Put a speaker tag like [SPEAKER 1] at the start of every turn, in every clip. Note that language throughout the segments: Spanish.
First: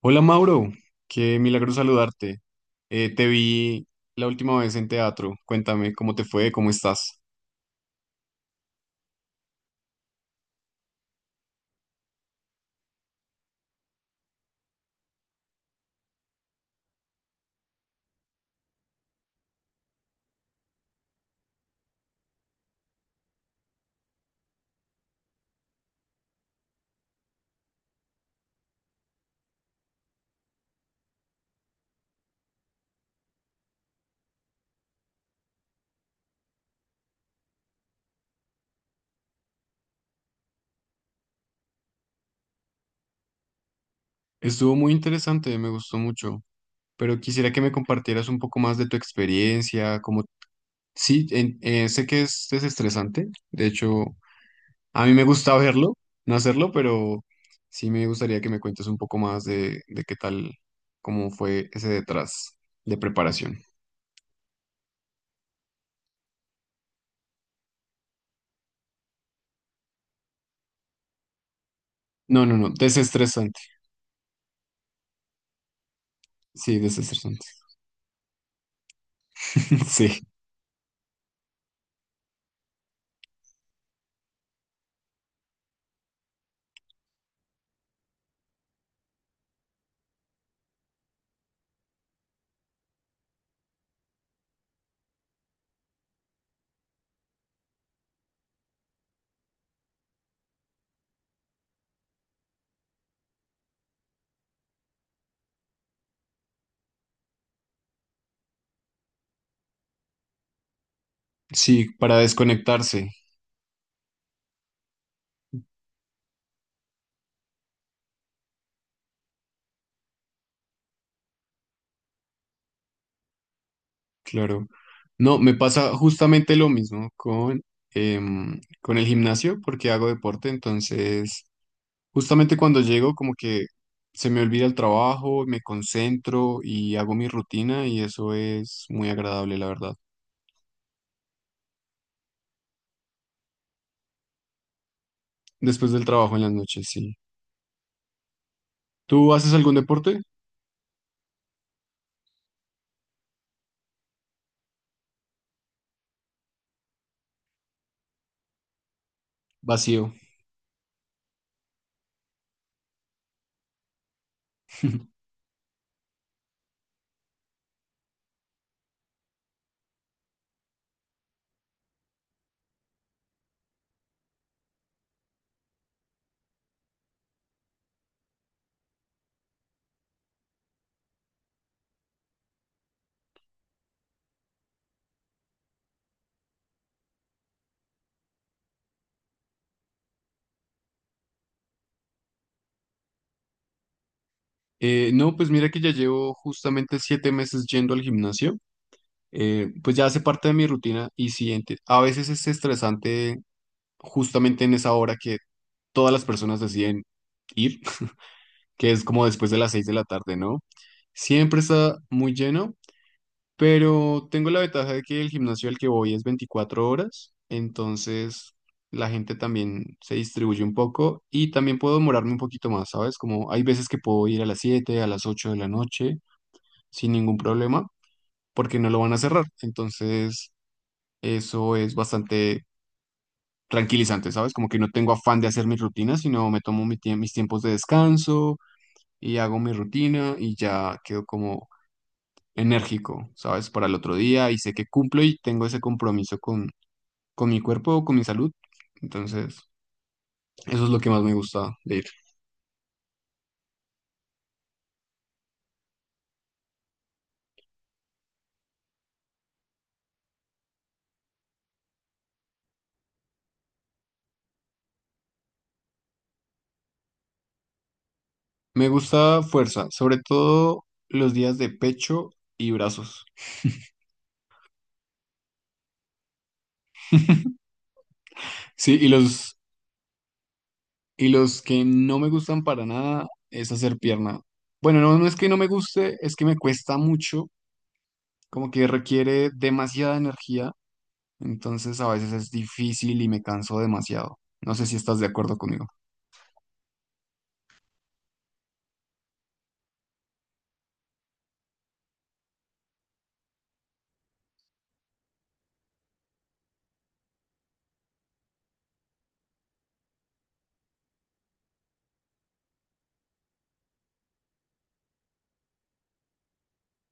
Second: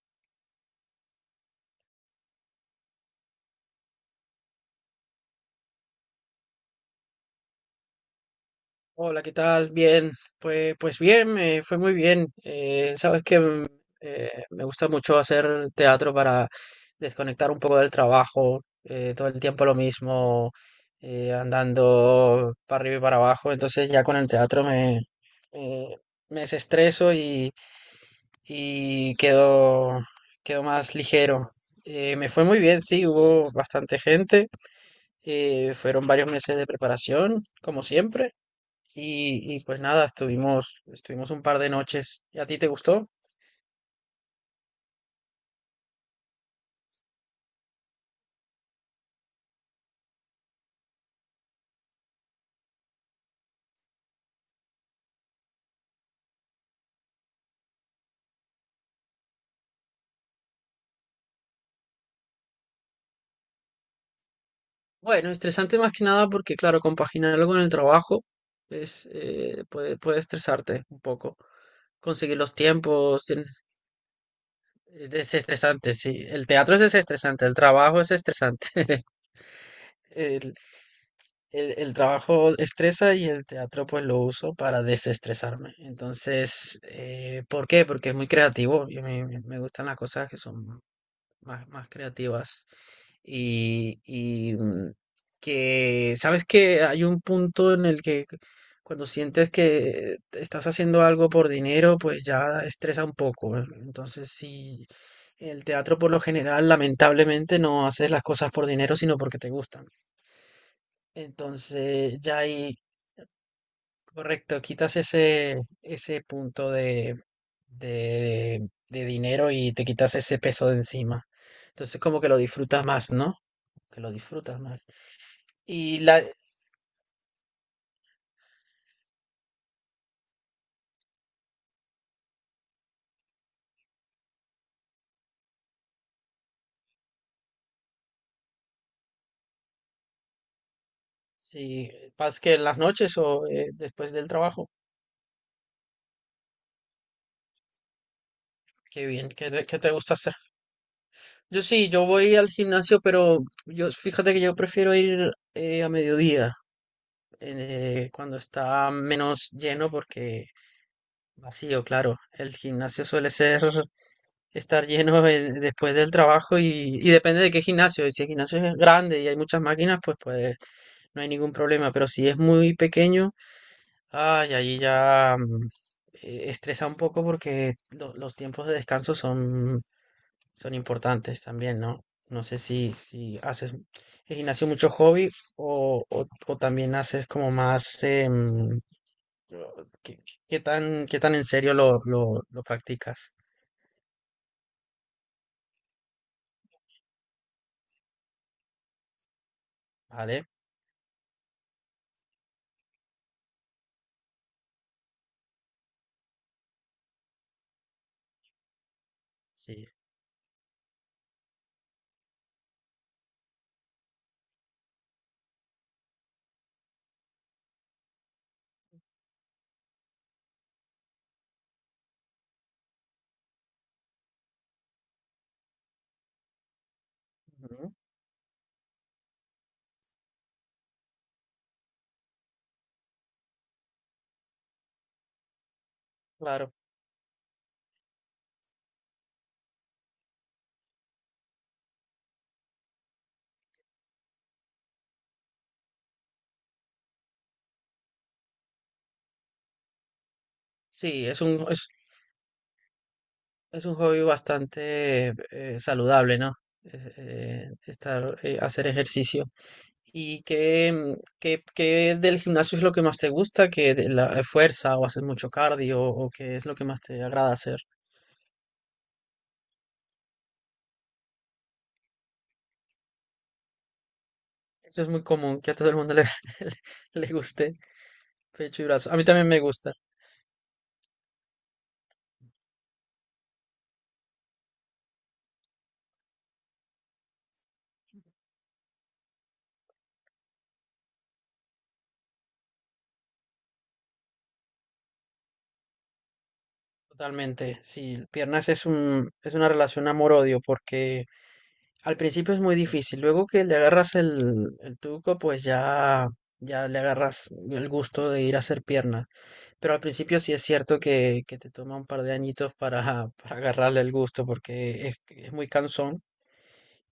[SPEAKER 1] Hola Mauro, qué milagro saludarte. Te vi la última vez en teatro. Cuéntame cómo te fue, cómo estás.
[SPEAKER 2] Hola, ¿qué tal? Bien, pues bien, me fue muy bien. Sabes que me gusta mucho hacer teatro para desconectar un poco del trabajo, todo el tiempo lo mismo, andando para arriba y para abajo. Entonces ya con el teatro me, me desestreso y quedo más ligero. Me fue muy bien, sí, hubo bastante gente, fueron varios meses de preparación, como siempre. Y pues nada, estuvimos un par de noches. ¿Y a ti te gustó?
[SPEAKER 1] Estuvo muy interesante, me gustó mucho, pero quisiera que me compartieras un poco más de tu experiencia, como sí, sé que es desestresante, de hecho, a mí me gusta verlo, no hacerlo, pero sí me gustaría que me cuentes un poco más de qué tal, cómo fue ese detrás de preparación.
[SPEAKER 2] Bueno, estresante más que nada porque, claro, compaginarlo con el trabajo es, puede estresarte un poco. Conseguir
[SPEAKER 1] No,
[SPEAKER 2] los
[SPEAKER 1] no, no,
[SPEAKER 2] tiempos tien-
[SPEAKER 1] desestresante.
[SPEAKER 2] Es estresante, sí. El teatro
[SPEAKER 1] Sí,
[SPEAKER 2] es
[SPEAKER 1] desestresante.
[SPEAKER 2] estresante, el trabajo es estresante.
[SPEAKER 1] Sí.
[SPEAKER 2] El, el trabajo estresa y el teatro pues lo uso para desestresarme. Entonces, ¿por qué? Porque es muy creativo y me gustan las cosas que son más creativas. Y, y, mm, ¿Sabes que hay un punto en el que cuando sientes que estás haciendo algo por dinero, pues ya estresa un poco, ¿eh? Entonces, sí, el teatro por lo general, lamentablemente, no haces las cosas por dinero, sino porque te gustan.
[SPEAKER 1] Sí, para
[SPEAKER 2] Entonces, ya ahí,
[SPEAKER 1] desconectarse,
[SPEAKER 2] correcto, ese punto de dinero, y te quitas ese peso de encima. Entonces, como que lo disfrutas más, ¿no? Que lo disfrutas
[SPEAKER 1] claro.
[SPEAKER 2] más.
[SPEAKER 1] No, me pasa
[SPEAKER 2] Y la,
[SPEAKER 1] justamente lo mismo con el gimnasio porque hago deporte, entonces justamente cuando llego como que se me olvida el trabajo, me concentro y hago mi rutina y eso es muy agradable, la verdad.
[SPEAKER 2] si vas que en las noches o después del trabajo,
[SPEAKER 1] Después del trabajo en las noches, sí.
[SPEAKER 2] qué bien,
[SPEAKER 1] ¿Tú haces algún
[SPEAKER 2] ¿qué te gusta
[SPEAKER 1] deporte?
[SPEAKER 2] hacer? Yo sí, yo voy al gimnasio, pero yo fíjate que yo prefiero ir a mediodía, cuando está menos lleno,
[SPEAKER 1] Vacío.
[SPEAKER 2] porque vacío, claro. El gimnasio suele ser estar lleno después del trabajo, y depende de qué gimnasio. Y si el gimnasio es grande y hay muchas máquinas, pues no hay ningún problema. Pero si es muy pequeño, ay, allí ya estresa un poco porque los tiempos de descanso son importantes también, ¿no? No sé si haces el gimnasio mucho hobby o también haces como más... o- ¿qué, ¿qué tan en serio lo practicas?
[SPEAKER 1] No, pues mira que ya llevo justamente 7 meses yendo al gimnasio. Pues ya hace
[SPEAKER 2] ¿Vale?
[SPEAKER 1] parte de mi rutina y sí, a veces es estresante justamente en esa hora que todas las personas deciden ir, que es como después de las seis
[SPEAKER 2] Sí.
[SPEAKER 1] de la tarde, ¿no? Siempre está muy lleno, pero tengo la ventaja de que el gimnasio al que voy es 24 horas, entonces la gente también se distribuye un poco y también puedo demorarme un poquito más, ¿sabes? Como hay veces que puedo ir a las 7, a las 8 de la noche sin ningún problema,
[SPEAKER 2] Ujú,
[SPEAKER 1] porque no lo van a cerrar, entonces eso es bastante tranquilizante, ¿sabes? Como que no tengo afán de hacer mis rutinas, sino me
[SPEAKER 2] claro.
[SPEAKER 1] tomo mis tiempos de descanso y hago mi rutina y ya quedo como enérgico, ¿sabes? Para el otro día y sé que cumplo y tengo ese compromiso con mi cuerpo, con mi salud. Entonces, eso es lo que más
[SPEAKER 2] Sí,
[SPEAKER 1] me gusta de ir.
[SPEAKER 2] es un hobby bastante saludable, ¿no? Hacer ejercicio. ¿Y qué, qué del gimnasio es lo que más te gusta? ¿Que de la fuerza o haces mucho cardio o qué es lo que más te agrada hacer?
[SPEAKER 1] Me gusta fuerza, sobre todo los días de pecho y brazos.
[SPEAKER 2] Eso es muy común, que a todo el mundo le le guste pecho y
[SPEAKER 1] Sí,
[SPEAKER 2] brazo. A mí también me gusta,
[SPEAKER 1] y los que no me gustan para nada es hacer pierna. Bueno, no, no es que no me guste, es que me cuesta mucho, como que requiere demasiada energía, entonces a veces es difícil y me canso demasiado. No sé si estás de acuerdo conmigo.
[SPEAKER 2] totalmente. Sí, piernas es una relación amor-odio porque al principio es muy difícil. Luego que le agarras el truco, ya le agarras el gusto de ir a hacer piernas. Pero al principio sí es cierto que te toma un par de añitos para agarrarle el gusto porque es muy cansón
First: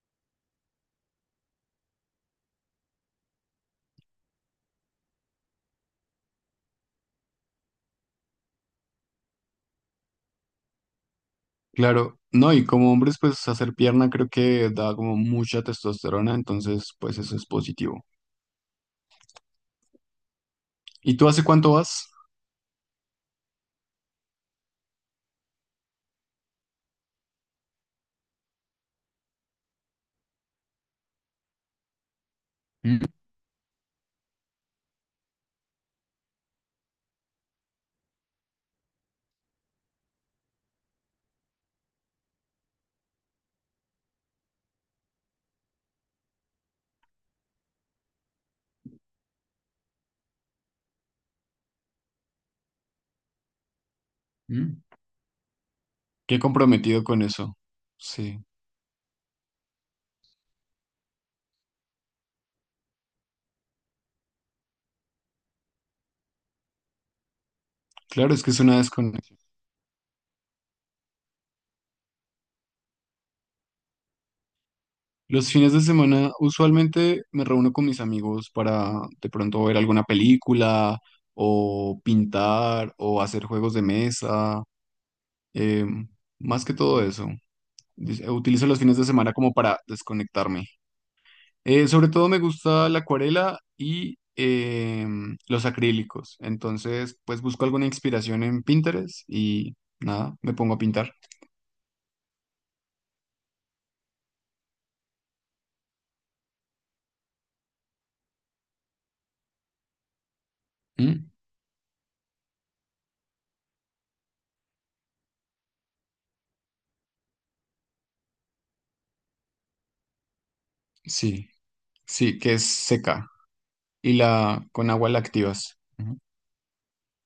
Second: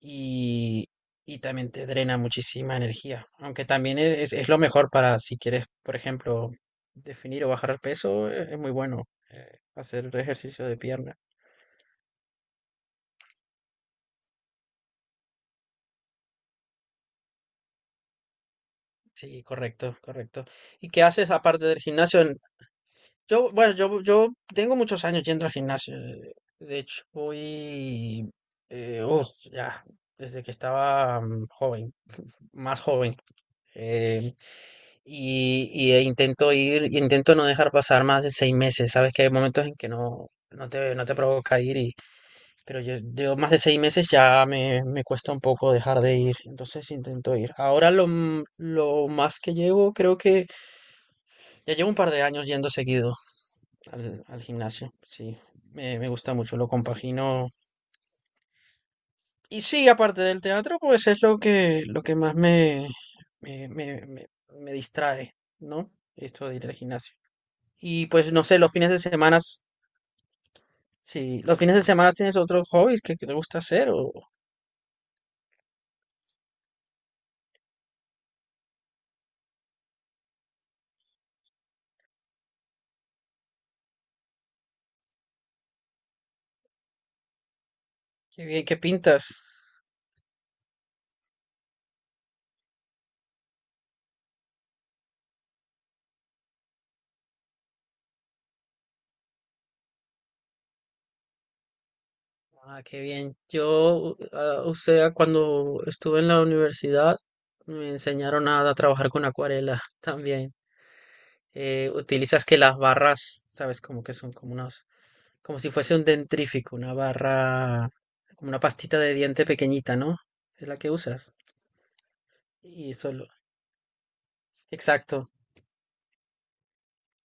[SPEAKER 2] y, y también te drena muchísima energía. Aunque también es lo mejor para si quieres, por ejemplo, definir o bajar peso, es muy bueno hacer ejercicio de pierna.
[SPEAKER 1] Claro, no, y como hombres, pues hacer pierna creo que da como mucha testosterona, entonces pues eso es positivo.
[SPEAKER 2] Sí, correcto, correcto. ¿Y qué
[SPEAKER 1] ¿Y tú
[SPEAKER 2] haces
[SPEAKER 1] hace
[SPEAKER 2] aparte
[SPEAKER 1] cuánto
[SPEAKER 2] del
[SPEAKER 1] vas?
[SPEAKER 2] gimnasio? Yo, bueno, yo tengo muchos años yendo al gimnasio. De hecho, voy, eh, uf, ya, desde que estaba joven. Más
[SPEAKER 1] Mm,
[SPEAKER 2] joven. eh, y, intento ir, intento no dejar pasar más de 6 meses. Sabes que hay momentos en que no te, no te provoca ir, y, pero yo más de 6 meses ya me cuesta un poco dejar de ir. Entonces intento ir. Ahora lo más que llevo, creo que ya llevo un par de años yendo seguido al
[SPEAKER 1] mm.
[SPEAKER 2] gimnasio. Sí, me gusta
[SPEAKER 1] Qué
[SPEAKER 2] mucho, lo
[SPEAKER 1] comprometido con
[SPEAKER 2] compagino.
[SPEAKER 1] eso. Sí,
[SPEAKER 2] Y sí, aparte del teatro, pues es lo que más me distrae, ¿no? Esto de ir al gimnasio. Y pues
[SPEAKER 1] claro, es
[SPEAKER 2] no
[SPEAKER 1] que
[SPEAKER 2] sé,
[SPEAKER 1] es
[SPEAKER 2] los
[SPEAKER 1] una
[SPEAKER 2] fines de
[SPEAKER 1] desconexión.
[SPEAKER 2] semana, si los fines de semana tienes otros hobbies que te gusta hacer o
[SPEAKER 1] Los fines de semana usualmente me reúno con mis amigos para de pronto ver alguna película o pintar o hacer juegos de mesa. Eh, Más que todo eso,
[SPEAKER 2] qué bien,
[SPEAKER 1] utilizo
[SPEAKER 2] qué
[SPEAKER 1] los fines de
[SPEAKER 2] pintas.
[SPEAKER 1] semana como para desconectarme. Sobre todo me gusta la acuarela y los acrílicos. Entonces, pues busco alguna inspiración en Pinterest y nada, me pongo a pintar.
[SPEAKER 2] Ah, qué bien. Yo, ah, o sea, cuando estuve en la universidad, me enseñaron a trabajar con acuarela también.
[SPEAKER 1] Mm.
[SPEAKER 2] Utilizas que las barras, sabes, como que son como unos como si fuese un dentrífico, una barra, como una pastita de diente pequeñita, ¿no? Es la que usas.
[SPEAKER 1] Sí, sí, que es
[SPEAKER 2] Y
[SPEAKER 1] seca
[SPEAKER 2] solo.
[SPEAKER 1] y la con agua la
[SPEAKER 2] Exacto,
[SPEAKER 1] activas. Ujú.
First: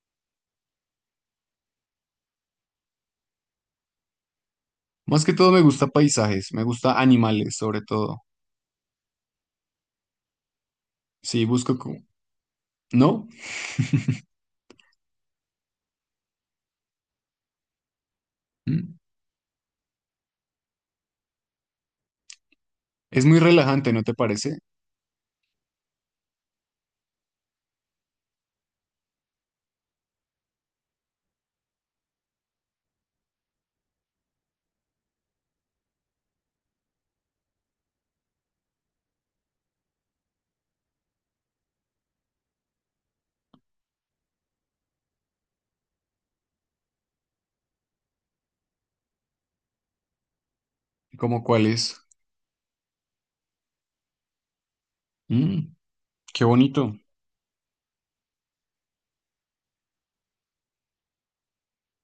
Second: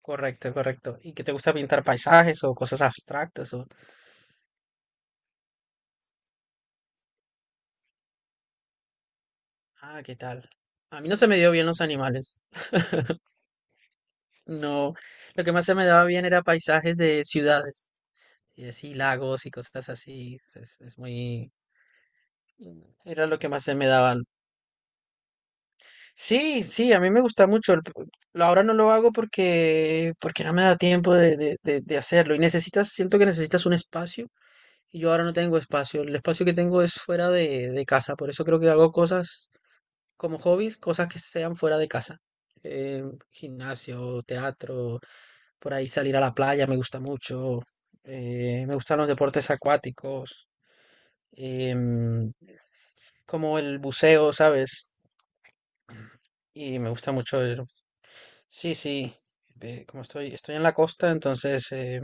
[SPEAKER 2] correcto, correcto. ¿Y que te gusta pintar paisajes o cosas abstractas? O...
[SPEAKER 1] Más que todo me gusta paisajes, me gusta animales sobre todo.
[SPEAKER 2] Ah, ¿qué tal? A mí no se me
[SPEAKER 1] Sí,
[SPEAKER 2] dio bien
[SPEAKER 1] busco
[SPEAKER 2] los
[SPEAKER 1] co-
[SPEAKER 2] animales.
[SPEAKER 1] ¿No?
[SPEAKER 2] No, lo que más se me daba bien era paisajes de ciudades. Y así
[SPEAKER 1] Mm.
[SPEAKER 2] lagos y cosas así. Es muy...
[SPEAKER 1] Es
[SPEAKER 2] Era lo
[SPEAKER 1] muy
[SPEAKER 2] que más se me
[SPEAKER 1] relajante, ¿no te
[SPEAKER 2] daba.
[SPEAKER 1] parece?
[SPEAKER 2] Sí, sí, a mí me gusta mucho. Ahora no lo hago porque, porque no me da tiempo de hacerlo. Y necesitas, siento que necesitas un espacio. Y yo ahora no tengo espacio. El espacio que tengo es fuera de casa. Por eso creo que hago cosas como hobbies, cosas que sean fuera de casa. Eh, Gimnasio, teatro, por ahí salir a la playa me gusta mucho. Me gustan los deportes acuáticos,
[SPEAKER 1] ¿Como cuál es?
[SPEAKER 2] em, como el buceo, ¿sabes?
[SPEAKER 1] Mm, qué
[SPEAKER 2] Y me
[SPEAKER 1] bonito.
[SPEAKER 2] gusta mucho. Sí, sí. Como estoy, estoy en la costa, entonces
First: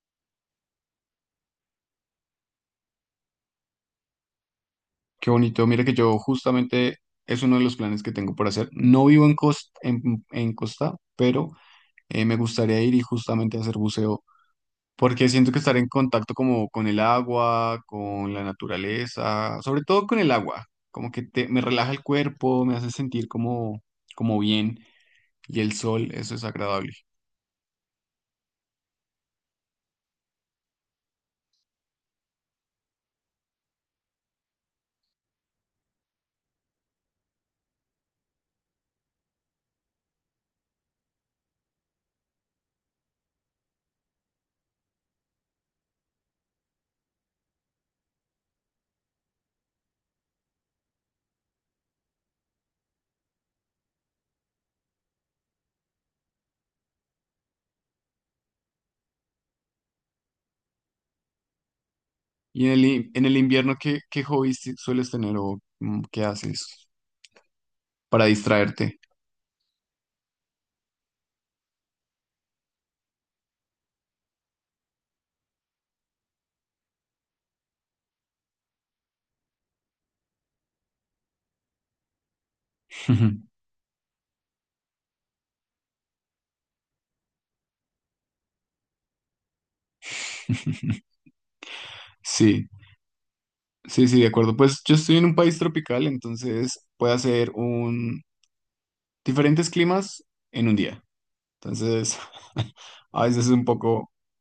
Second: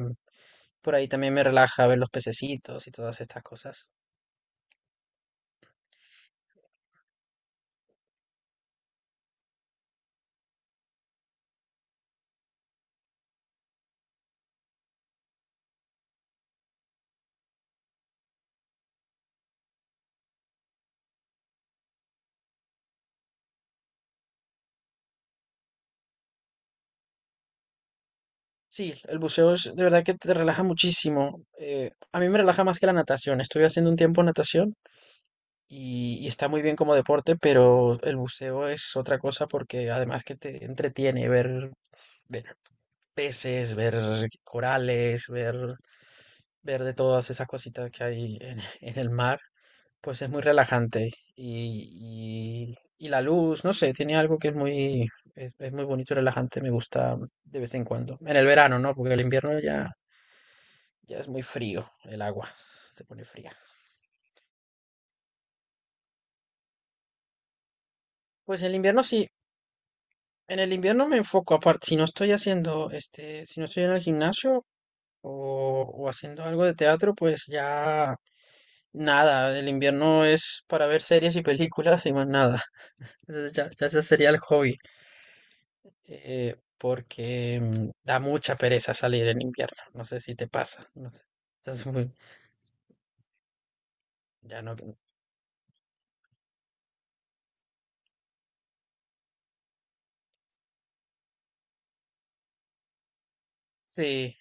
[SPEAKER 2] por ahí también me relaja ver los pececitos y todas estas cosas.
[SPEAKER 1] Qué bonito. Mira que yo justamente es uno de los planes que tengo por hacer. No vivo en Costa, en Costa, pero me gustaría ir y justamente hacer buceo, porque siento que estar en contacto como con el agua, con la naturaleza, sobre todo con el agua, como que te, me relaja el cuerpo, me hace sentir como, como bien y el sol, eso es agradable.
[SPEAKER 2] Sí, el buceo es de verdad que te relaja muchísimo. A mí me relaja más que la natación. Estuve haciendo un tiempo natación y está muy bien como deporte, pero el buceo es otra cosa porque además que te entretiene ver peces, ver corales, ver de todas esas cositas que hay en el mar. Pues es muy relajante y la luz, no sé, tiene algo que es muy, es muy bonito y relajante, me gusta de vez en cuando. En el verano, ¿no? Porque el invierno ya, ya es muy frío, el agua
[SPEAKER 1] Y en
[SPEAKER 2] se
[SPEAKER 1] en
[SPEAKER 2] pone
[SPEAKER 1] el
[SPEAKER 2] fría.
[SPEAKER 1] invierno, ¿ qué hobbies sueles tener o qué haces para
[SPEAKER 2] Pues el
[SPEAKER 1] distraerte?
[SPEAKER 2] invierno sí, en el invierno me enfoco aparte, si no estoy haciendo, este, si no estoy en el gimnasio o, o haciendo algo de teatro, pues ya nada, el invierno es para ver series y películas y más nada. Entonces ya, ya ese sería el hobby. Da mucha pereza salir en invierno. No sé si te pasa. No sé. Entonces, muy-
[SPEAKER 1] Sí. Sí, sí, de acuerdo.
[SPEAKER 2] ya no.
[SPEAKER 1] Pues yo estoy en un país tropical, entonces puedo hacer un diferentes climas en un día. Entonces, a veces es un poco
[SPEAKER 2] Sí,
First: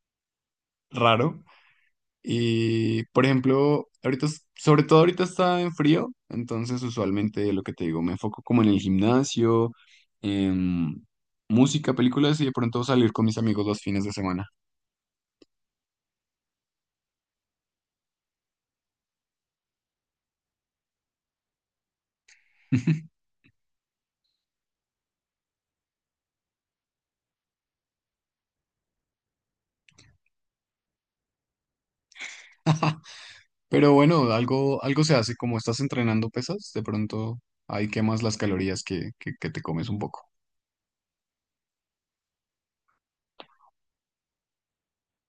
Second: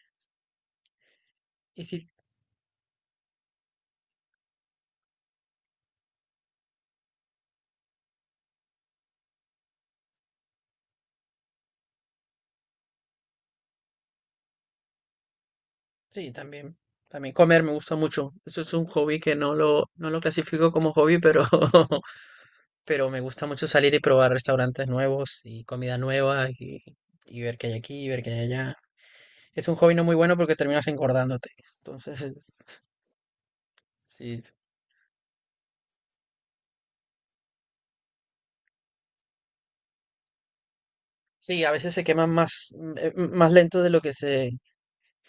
[SPEAKER 1] raro.
[SPEAKER 2] y sí,
[SPEAKER 1] Y, por ejemplo, ahorita, sobre todo ahorita está en frío, entonces usualmente lo que te digo, me enfoco como en el gimnasio, en música, películas y de pronto salir con mis amigos los fines de semana.
[SPEAKER 2] sí, también. También comer me gusta mucho. Eso es un hobby que no lo clasifico como hobby, pero, pero me gusta mucho salir y probar restaurantes nuevos y comida nueva y ver qué hay aquí y ver qué hay allá. Es un hobby no muy bueno porque terminas engordándote. Entonces,
[SPEAKER 1] Pero bueno,
[SPEAKER 2] sí,
[SPEAKER 1] algo, algo se hace, como estás entrenando pesas, de pronto ahí quemas las calorías que te comes un poco.
[SPEAKER 2] sí, a veces se queman más, más lento de lo que se,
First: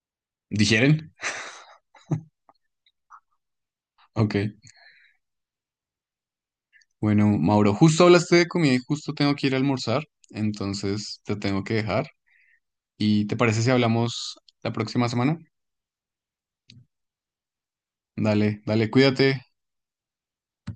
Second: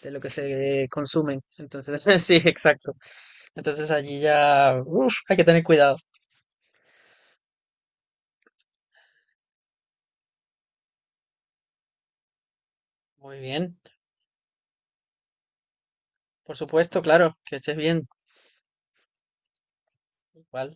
[SPEAKER 2] de lo que se
[SPEAKER 1] ¿Digieren?
[SPEAKER 2] consumen. Entonces, sí, exacto. Entonces allí
[SPEAKER 1] Ok.
[SPEAKER 2] ya, uf, hay que tener cuidado.
[SPEAKER 1] Bueno, Mauro, justo hablaste de comida y justo tengo que ir a almorzar, entonces te tengo que dejar. ¿Y te
[SPEAKER 2] Muy
[SPEAKER 1] parece si
[SPEAKER 2] bien,
[SPEAKER 1] hablamos la próxima semana?
[SPEAKER 2] por supuesto, claro, que estés bien.
[SPEAKER 1] Dale, dale, cuídate.
[SPEAKER 2] Igual.